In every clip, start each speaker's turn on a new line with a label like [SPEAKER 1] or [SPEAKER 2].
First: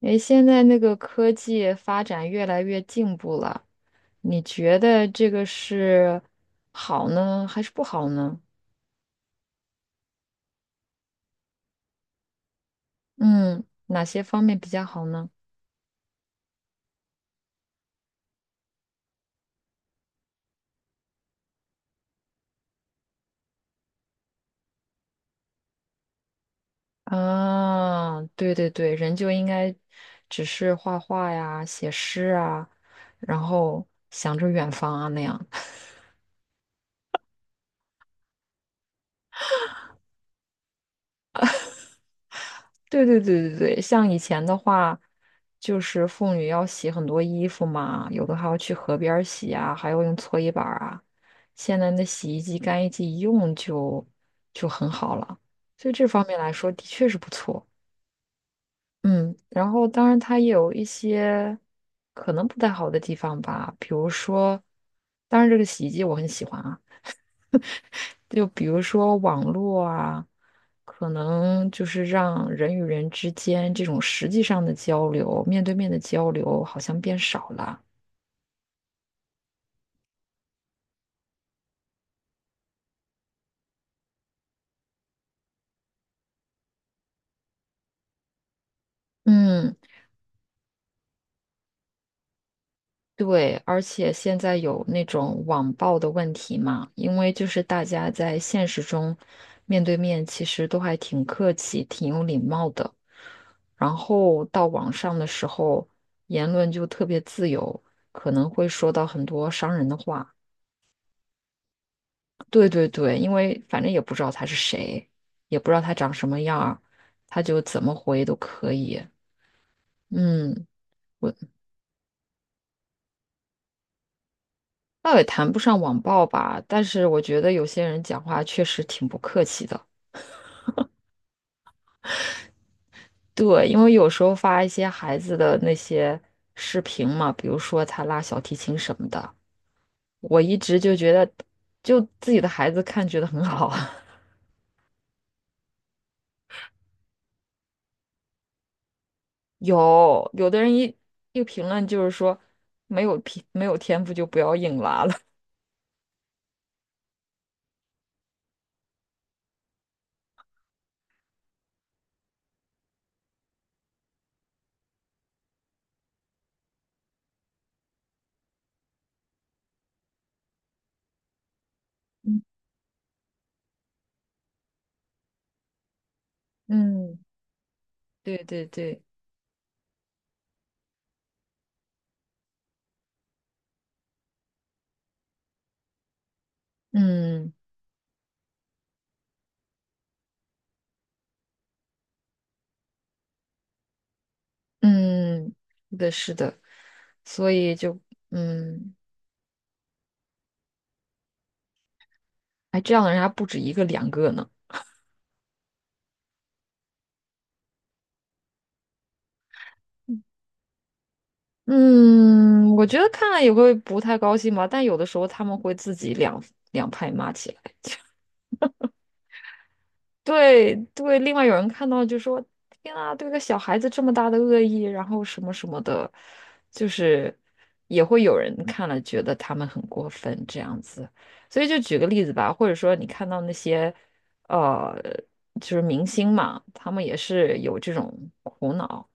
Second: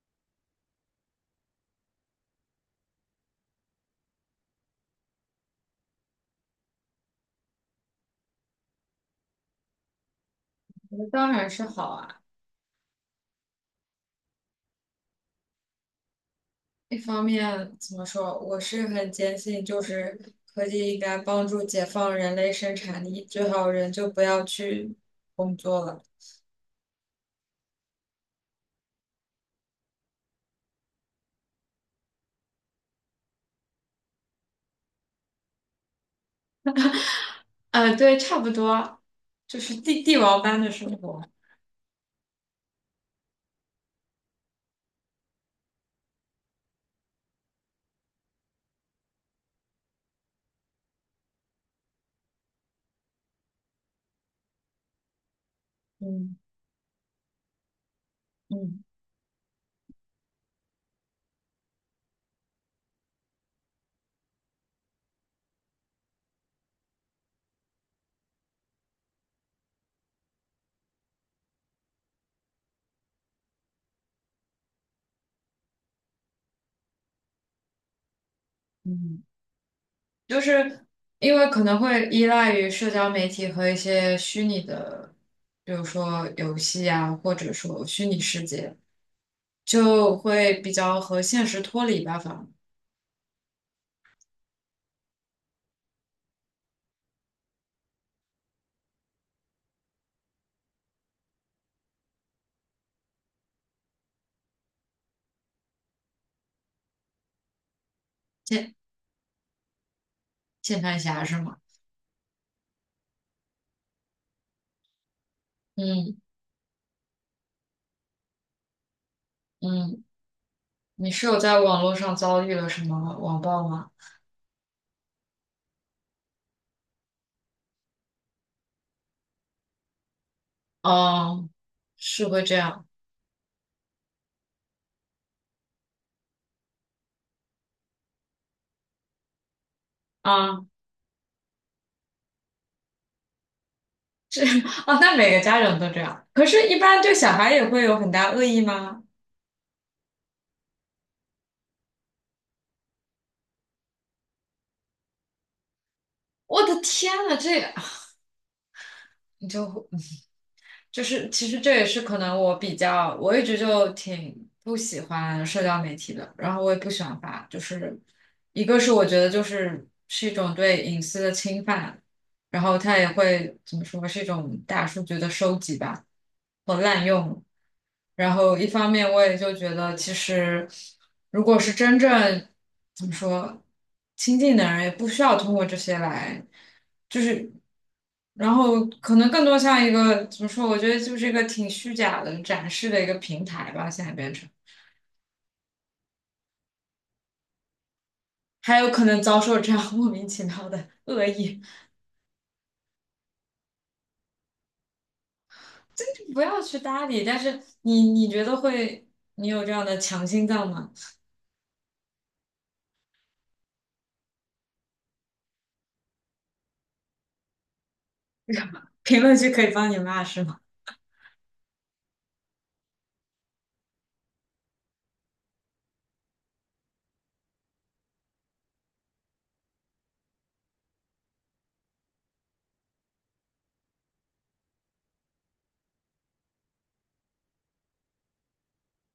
[SPEAKER 1] 诶，现在那个科技发展越来越进步了，你觉得这个是好呢，还是不好呢？
[SPEAKER 2] 当然是好啊。
[SPEAKER 1] 嗯，哪些方面比较好呢？
[SPEAKER 2] 一方面怎么说，我是很坚信，就是科技应该帮助解放人类生产力，最好人就不要去工作了。
[SPEAKER 1] 啊，对对对，人就应该只是画画呀、写诗啊，然后想着远方啊那样。
[SPEAKER 2] 对，差不多，就是帝王般的生活。
[SPEAKER 1] 对对对对对，像以前的话，就是妇女要洗很多衣服嘛，有的还要去河边儿洗啊，还要用搓衣板儿啊。现在那洗衣机、干衣机一用就很好了，所以这方
[SPEAKER 2] 嗯
[SPEAKER 1] 面来说的确是不错。
[SPEAKER 2] 嗯
[SPEAKER 1] 嗯，然后当然它也有一些可能不太好的地方吧，比如说，当然这个洗衣机我很喜欢啊。就比如说网络啊，可能就是让人与人之间这种实际上的交流，面对面的交流好像变少了。
[SPEAKER 2] 嗯。就是因为可能会依赖于社交媒体和一些虚拟的，比如说游戏啊，或者说虚拟世界，
[SPEAKER 1] 嗯，
[SPEAKER 2] 就会比较和现实脱离吧，反正
[SPEAKER 1] 对，而且现在有那种网暴的问题嘛，因为就是大家在现实中面对面其实都还挺客气、挺有礼貌的，然后到网上的时候，言论就特别自由，可能会
[SPEAKER 2] 键
[SPEAKER 1] 说到很多伤人的话。
[SPEAKER 2] 键盘侠是吗？
[SPEAKER 1] 对对对，因为反正也不知道他是谁，也不知道他长
[SPEAKER 2] 嗯
[SPEAKER 1] 什么样儿，他就怎么回都可以。
[SPEAKER 2] 嗯，
[SPEAKER 1] 嗯，
[SPEAKER 2] 你是
[SPEAKER 1] 我
[SPEAKER 2] 有在网络上遭遇了什么网暴吗？
[SPEAKER 1] 倒也谈不上网暴吧，但是我觉得有些人讲话确实挺不客气的。
[SPEAKER 2] 哦，是会这样
[SPEAKER 1] 对，因为有时候发一些孩子的那些视频嘛，比如说他拉小提琴什么的，我一
[SPEAKER 2] 啊。
[SPEAKER 1] 直就觉得，就自己的孩子看觉得很好。
[SPEAKER 2] 啊，那每个家长都这样，可是，一般对小孩也会有很大恶意吗？
[SPEAKER 1] 有的人一评论就是说，没有天赋就不要硬拉了。
[SPEAKER 2] 我的天呐，这 你就 会。就是其实这也是可能我比较，我一直就挺不喜欢社交媒体的，然后我也不喜欢发，就是一个是我觉得就是是一种对隐私的侵犯，然后它也会怎么说是一种大数据的收集吧和滥
[SPEAKER 1] 嗯，
[SPEAKER 2] 用，然
[SPEAKER 1] 对
[SPEAKER 2] 后
[SPEAKER 1] 对
[SPEAKER 2] 一方
[SPEAKER 1] 对，
[SPEAKER 2] 面我也就觉得其实如果是真正怎么说亲近的人，也不需要通过这些来。就是，
[SPEAKER 1] 嗯
[SPEAKER 2] 然后可能更多像一个怎么说？我觉得就是一个挺虚假的展示的一个平台吧，现在变成，
[SPEAKER 1] 嗯，是的，是的，所以就
[SPEAKER 2] 还有
[SPEAKER 1] 嗯，
[SPEAKER 2] 可能遭受这样 莫名其妙的恶意，
[SPEAKER 1] 哎，这样的人还不止一个两个呢。
[SPEAKER 2] 真的不要去搭理。但是你觉得会，你有这样的强心脏吗？
[SPEAKER 1] 嗯，我觉得看了也会不太高兴吧，但有的时候他们会自己两派骂起来。
[SPEAKER 2] 评论区可以帮你骂是吗？
[SPEAKER 1] 对对，另外有人看到就说：“天啊，对个小孩子这么大的恶意，然后什么什么的，就是也会有人看了觉得他们很过分这样子。”所以就举个例子吧，或者说你看到那些呃，就是明星嘛，他们也是有这种苦恼，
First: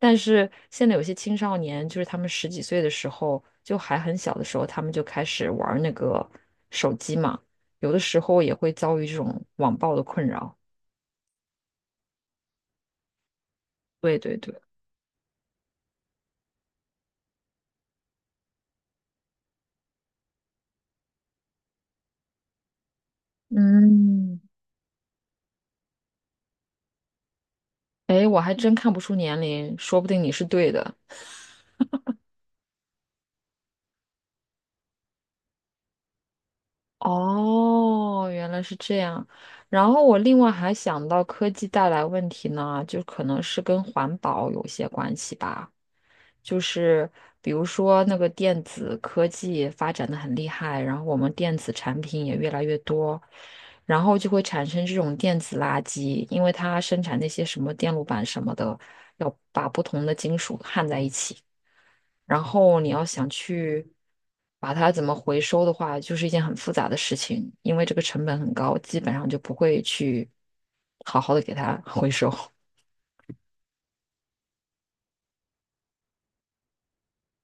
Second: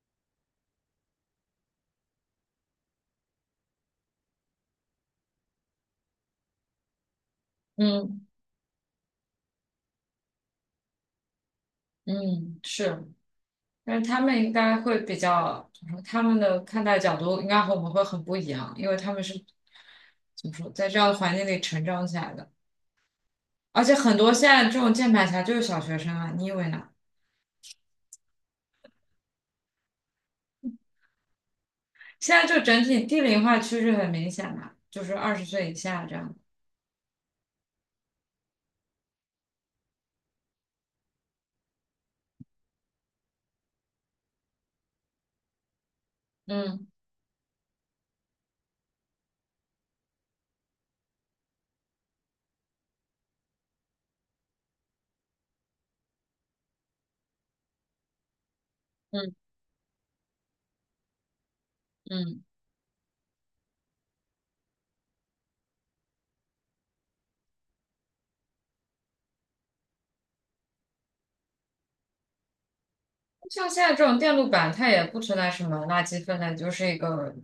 [SPEAKER 1] 但是现在有些青少年，就是他们十几岁的时候，就还很小的时候，他们就开始玩儿那个手机嘛。有的时
[SPEAKER 2] 嗯
[SPEAKER 1] 候也会遭遇这种网暴的困扰。
[SPEAKER 2] 嗯，是，但是
[SPEAKER 1] 对
[SPEAKER 2] 他们
[SPEAKER 1] 对
[SPEAKER 2] 应
[SPEAKER 1] 对，
[SPEAKER 2] 该会比较，怎么说他们的看待角度应该和我们会很不一样，因为他们是怎么说，在这样的环境里成长起来的。而且很多
[SPEAKER 1] 嗯，
[SPEAKER 2] 现在这种键盘侠就是小学生啊，你以为呢？
[SPEAKER 1] 哎，我还真看不出年龄，说不定你是对的。
[SPEAKER 2] 现在就整体低龄化趋势很明显嘛，就是20岁以下这样。
[SPEAKER 1] 哦，原来是这样。然后我另外还想到科技带来问题呢，就可能是跟环保有些关系吧。就
[SPEAKER 2] 嗯
[SPEAKER 1] 是比如说那个电子科技发展的很厉害，然后我们电子产品也越来越多，然后就会产生这种电子垃圾，因为它生产那些什么电路板什么的，
[SPEAKER 2] 嗯
[SPEAKER 1] 要把不同的金属焊在一起。然
[SPEAKER 2] 嗯。
[SPEAKER 1] 后你要想去把它怎么回收的话，就是一件很复杂的事情，因为这个成本很高，基本上就不会去好好的给它回收。
[SPEAKER 2] 像现在这种电路板，它也不存在什么垃圾分类，就是一个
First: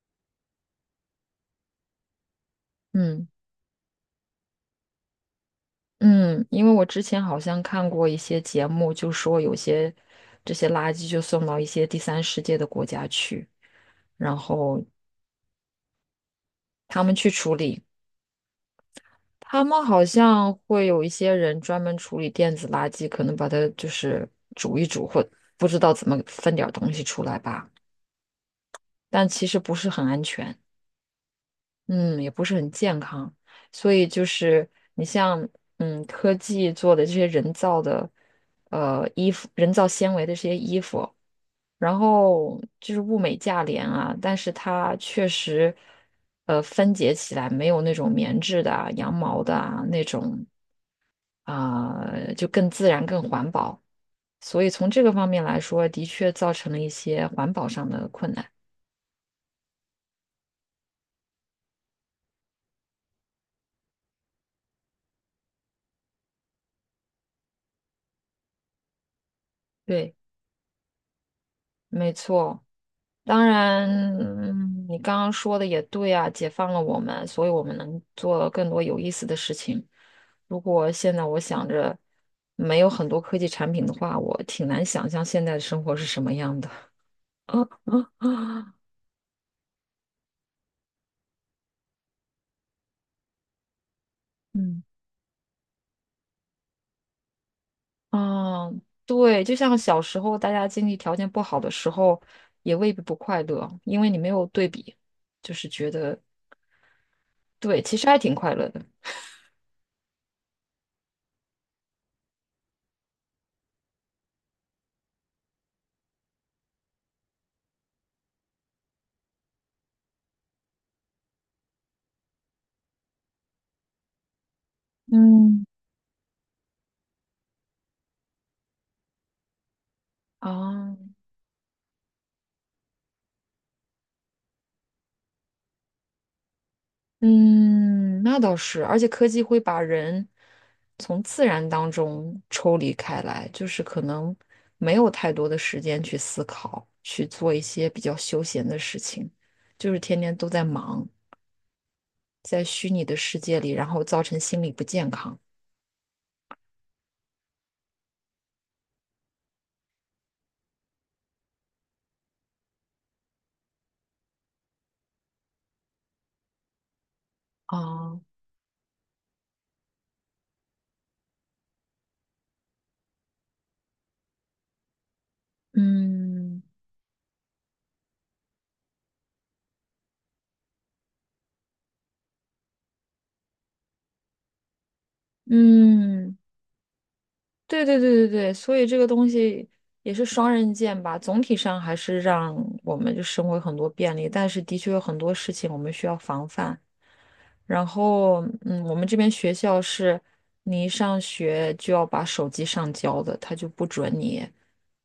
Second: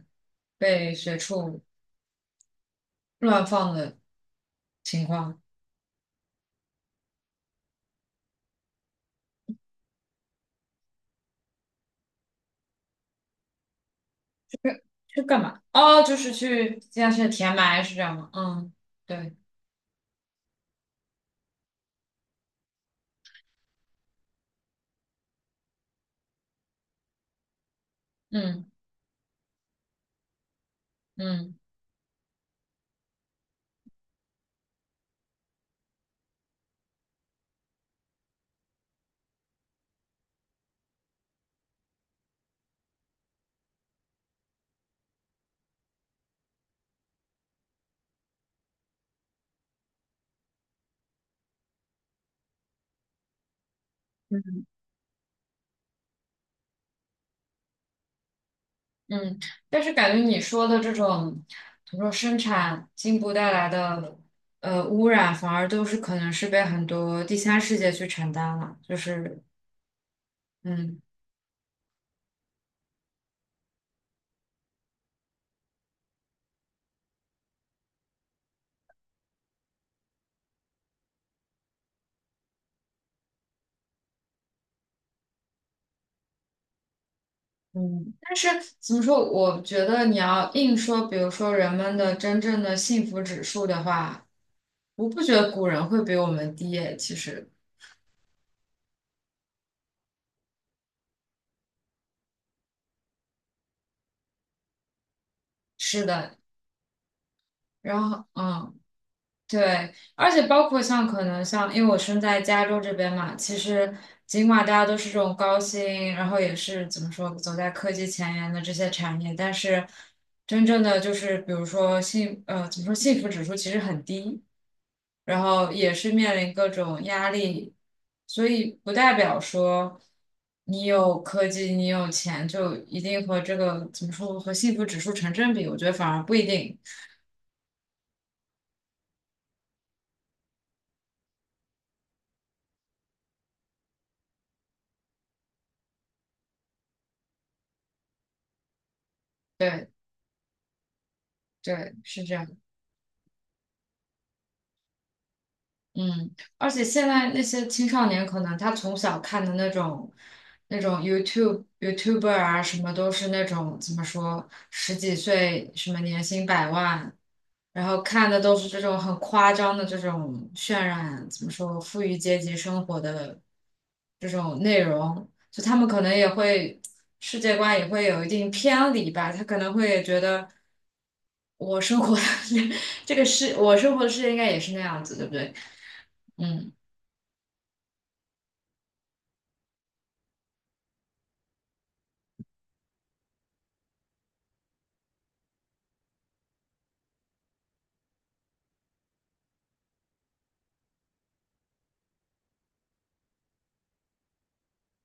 [SPEAKER 2] 被随处
[SPEAKER 1] 嗯
[SPEAKER 2] 乱放的情况。
[SPEAKER 1] 嗯，因为我之前好像看过一些节目，就说有些这些垃圾就送到一些第三世界的国家去，然
[SPEAKER 2] 去
[SPEAKER 1] 后
[SPEAKER 2] 去干嘛？哦，就是去
[SPEAKER 1] 他
[SPEAKER 2] 现在
[SPEAKER 1] 们去
[SPEAKER 2] 是
[SPEAKER 1] 处
[SPEAKER 2] 填埋
[SPEAKER 1] 理。
[SPEAKER 2] 是这样吗？嗯，对，
[SPEAKER 1] 他们好像会有一些人专门处理电子垃圾，可能把它就是煮一煮，或不知道怎么分点儿东西出来吧。
[SPEAKER 2] 嗯
[SPEAKER 1] 但其实不是很安全，
[SPEAKER 2] 嗯。
[SPEAKER 1] 嗯，也不是很健康。所以就是你像，嗯，科技做的这些人造的，衣服，人造纤维的这些衣服，然后就是物美价廉啊，但是它确实，分解起来没有那种棉质的啊、羊毛的啊那种啊，就更自然、更环保。所以从这个方面来说，的确造成了一些环保上的困难。
[SPEAKER 2] 嗯，但是感觉你说的这种，比如说生产进步带来的污染，反而都是可能是被很多第三世界去承担了，就是
[SPEAKER 1] 对，
[SPEAKER 2] 嗯。
[SPEAKER 1] 没错。当然，嗯你刚刚说的也对啊，解放了我们，所以我们能做更多有意思的事情。如果现在我想着没有很多科技产品的话，我挺难想象现在的生活是什么样的。
[SPEAKER 2] 嗯，但是 怎么说？我觉得你要硬说，比如说人们的真正的幸福指数的话，
[SPEAKER 1] 嗯，
[SPEAKER 2] 我不觉得古人会比我们低耶。其实
[SPEAKER 1] 啊，对，就像小时候大家经济条件不好的时候，也未必不快乐，因为你没有对比，就是觉
[SPEAKER 2] 是
[SPEAKER 1] 得
[SPEAKER 2] 的，
[SPEAKER 1] 对，其
[SPEAKER 2] 然
[SPEAKER 1] 实还
[SPEAKER 2] 后
[SPEAKER 1] 挺快乐
[SPEAKER 2] 嗯。
[SPEAKER 1] 的。
[SPEAKER 2] 对，而且包括像可能像，因为我身在加州这边嘛，其实尽管大家都是这种高薪，然后也是怎么说走在科技前沿的这些产业，但是真正的就是比如说怎么说幸福指数其实很低，然
[SPEAKER 1] 嗯，
[SPEAKER 2] 后也是面临各种压力，所以不代表说你
[SPEAKER 1] 啊。
[SPEAKER 2] 有科技你有钱就一定和这个怎么说和幸福指数成正比，我觉得反而不一定。
[SPEAKER 1] 嗯，那倒是，而且科技会把人从自然当中抽离开来，就是可能没有太多的时间去思考，去做一些比较休闲的事情，
[SPEAKER 2] 对
[SPEAKER 1] 就是天天都在忙，
[SPEAKER 2] 对，是这样。
[SPEAKER 1] 在虚拟的世界里，然后造成心理不健康。
[SPEAKER 2] 嗯，而且现在那些青少年可能他从小看的那种 YouTube、YouTuber 啊，什么都是那种怎么说，十几岁什么年薪百万，然后
[SPEAKER 1] 啊。
[SPEAKER 2] 看的都是这种很夸张的这种渲染，怎么说，富裕阶级生活的这种内容，就他们可能也
[SPEAKER 1] 嗯
[SPEAKER 2] 会世界观也会有一定偏离吧，他可能会觉得我生活的 这个世，我生活的世界应该也是那样子，对不对？
[SPEAKER 1] 嗯，
[SPEAKER 2] 嗯。
[SPEAKER 1] 对对对对对，所以这个东西也是双刃剑吧。总体上还是让我们就生活有很多便利，但是的确有很多事情我们需要防范。然后，嗯，我们这边学校是，你一上学就要把手机上交的，他就不准你，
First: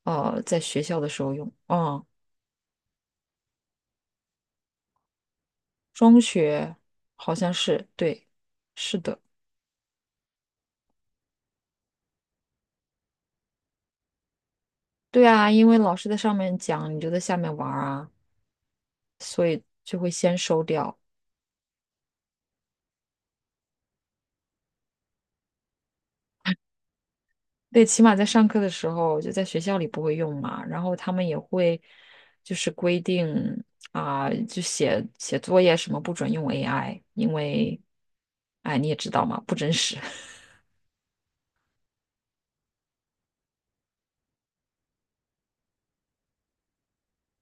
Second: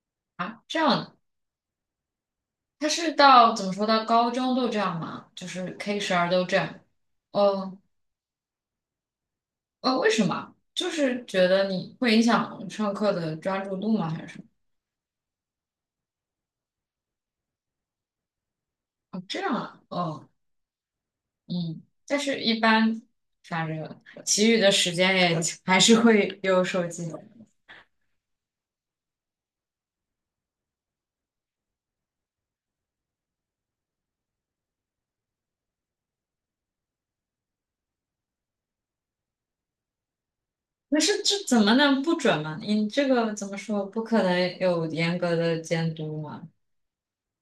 [SPEAKER 1] 在
[SPEAKER 2] 啊，这
[SPEAKER 1] 学
[SPEAKER 2] 样
[SPEAKER 1] 校的
[SPEAKER 2] 的，
[SPEAKER 1] 时候用。嗯，
[SPEAKER 2] 他是到怎么说到高中都这样吗？就是 K 十
[SPEAKER 1] 中
[SPEAKER 2] 二都这
[SPEAKER 1] 学
[SPEAKER 2] 样？
[SPEAKER 1] 好像
[SPEAKER 2] 哦。
[SPEAKER 1] 是，对，是的，
[SPEAKER 2] 哦，为什么？就是觉得你会影响上课的专注度吗？还是什么？
[SPEAKER 1] 对啊，因为老师在上面讲，你就在下面玩儿啊，
[SPEAKER 2] 哦，这
[SPEAKER 1] 所
[SPEAKER 2] 样
[SPEAKER 1] 以
[SPEAKER 2] 啊。
[SPEAKER 1] 就会
[SPEAKER 2] 哦，
[SPEAKER 1] 先收掉。
[SPEAKER 2] 嗯，但是一般，反正其余的时间也还是会有手机。
[SPEAKER 1] 对，起码在上课的时候，就在学校里不会用嘛，然后他们也会就是规定啊、就写作业什么不准用 AI，因为哎你也知道嘛，不真实。
[SPEAKER 2] 那是这怎么能不准嘛？你这个怎么说？不可能有严格的监督嘛？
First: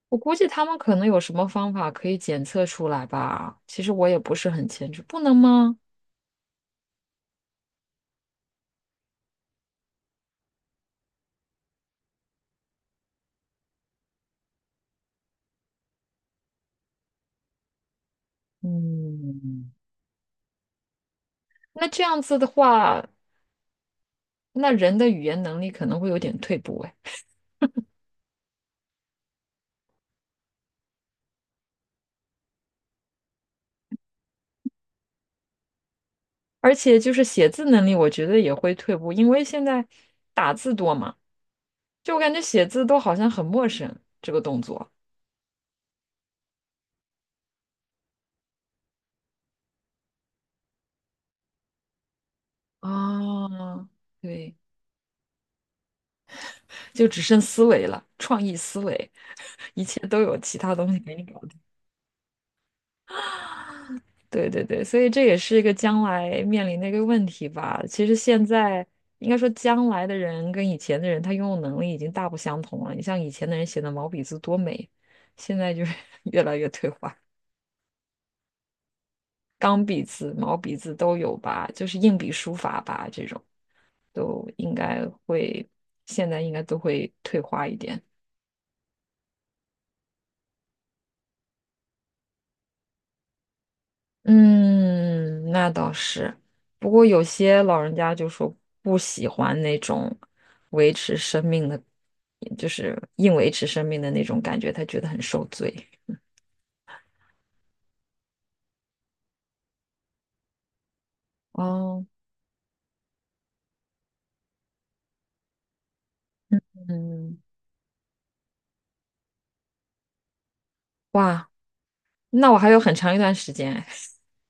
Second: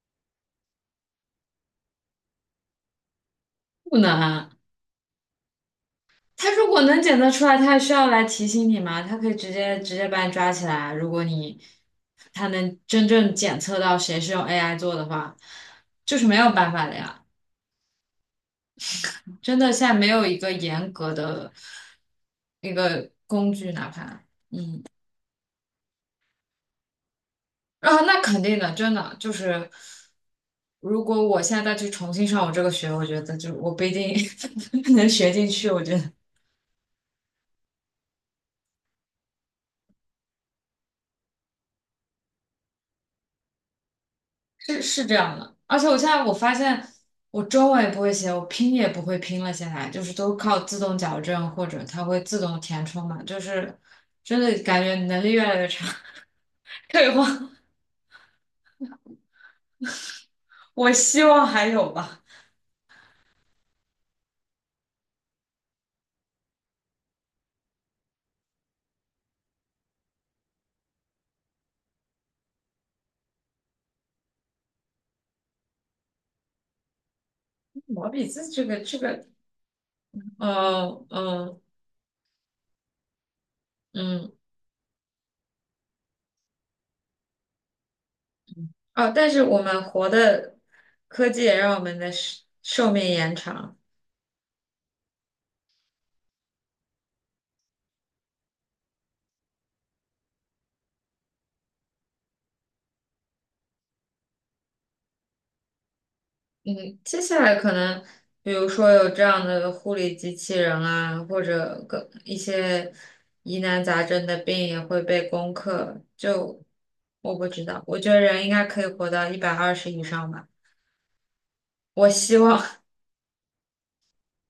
[SPEAKER 1] 我估计他们可能有什么方法可以检测出来吧，其实
[SPEAKER 2] 不
[SPEAKER 1] 我
[SPEAKER 2] 能
[SPEAKER 1] 也不是
[SPEAKER 2] 啊。
[SPEAKER 1] 很清楚，不能吗？
[SPEAKER 2] 他如果能检测出来，他还需要来提醒你吗？他可以直接把你抓起来。如果你他能真正检测到谁是用 AI 做的话，就是没有办法的呀。真
[SPEAKER 1] 嗯，
[SPEAKER 2] 的，现在没有一个严格的
[SPEAKER 1] 那这样子的
[SPEAKER 2] 一
[SPEAKER 1] 话，
[SPEAKER 2] 个工具，哪怕
[SPEAKER 1] 那人的语言能力可能会有点退步哎，
[SPEAKER 2] 啊，那肯定的，真的就是，如果我现在再去重新上我这个学，我觉得就我不一定 能学进去。我觉得，
[SPEAKER 1] 而且就是写字能力，我觉得也会退步，因为现在打字多嘛，就我感觉写字都好像很陌生这个动
[SPEAKER 2] 是
[SPEAKER 1] 作。
[SPEAKER 2] 是这样的，而且我现在我发现我中文也不会写，我拼也不会拼了，现在就是都靠自动矫正或者它会自动填充嘛，就是
[SPEAKER 1] 啊，
[SPEAKER 2] 真的
[SPEAKER 1] 对，
[SPEAKER 2] 感觉能力越来越差，
[SPEAKER 1] 就
[SPEAKER 2] 退
[SPEAKER 1] 只
[SPEAKER 2] 化。
[SPEAKER 1] 剩 思维了，创意思维，一切都有其他东
[SPEAKER 2] 我
[SPEAKER 1] 西给你
[SPEAKER 2] 希
[SPEAKER 1] 搞
[SPEAKER 2] 望
[SPEAKER 1] 定。
[SPEAKER 2] 还有吧，
[SPEAKER 1] 对对对，所以这也是一个将来面临的一个问题吧。其实现在应该说，将来的人跟以前的人，他拥有能力已经大不相同了。你像以前的人写的毛笔字多美，现在就是 越来越退化。
[SPEAKER 2] 毛笔字这个，
[SPEAKER 1] 钢笔字、毛笔字都有
[SPEAKER 2] 嗯
[SPEAKER 1] 吧，就是硬笔书法吧，这种
[SPEAKER 2] 嗯。
[SPEAKER 1] 都应该会，现在应该都会退化一点。
[SPEAKER 2] 哦，但是我们活的科技也让我们的寿命延长。
[SPEAKER 1] 嗯，那倒是。不过有些老人家就说不喜欢那种维持生命的，就是硬维持生命的那种感觉，他觉得很受罪。
[SPEAKER 2] 嗯，接下来可能，比如说有这样的护理机器人啊，或者
[SPEAKER 1] 哦，
[SPEAKER 2] 更一些疑难杂症的病也会被攻克。就我
[SPEAKER 1] 嗯，
[SPEAKER 2] 不知道，我觉得人应该可以活到120以上吧。
[SPEAKER 1] 哇，
[SPEAKER 2] 我希
[SPEAKER 1] 那我
[SPEAKER 2] 望
[SPEAKER 1] 还有很长一段时间哎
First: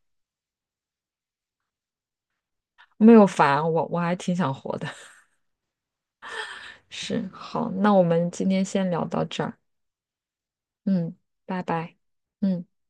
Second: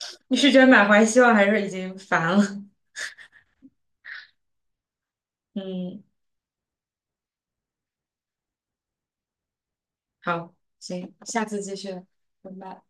[SPEAKER 2] 你是觉得满怀希望，还是已经烦了？
[SPEAKER 1] 没有烦，我还挺想活的。
[SPEAKER 2] 嗯，
[SPEAKER 1] 是，好，那我们今天先聊到这儿。
[SPEAKER 2] 好，行，
[SPEAKER 1] 嗯，
[SPEAKER 2] 下次
[SPEAKER 1] 拜
[SPEAKER 2] 继续，
[SPEAKER 1] 拜。
[SPEAKER 2] 拜
[SPEAKER 1] 嗯。
[SPEAKER 2] 拜。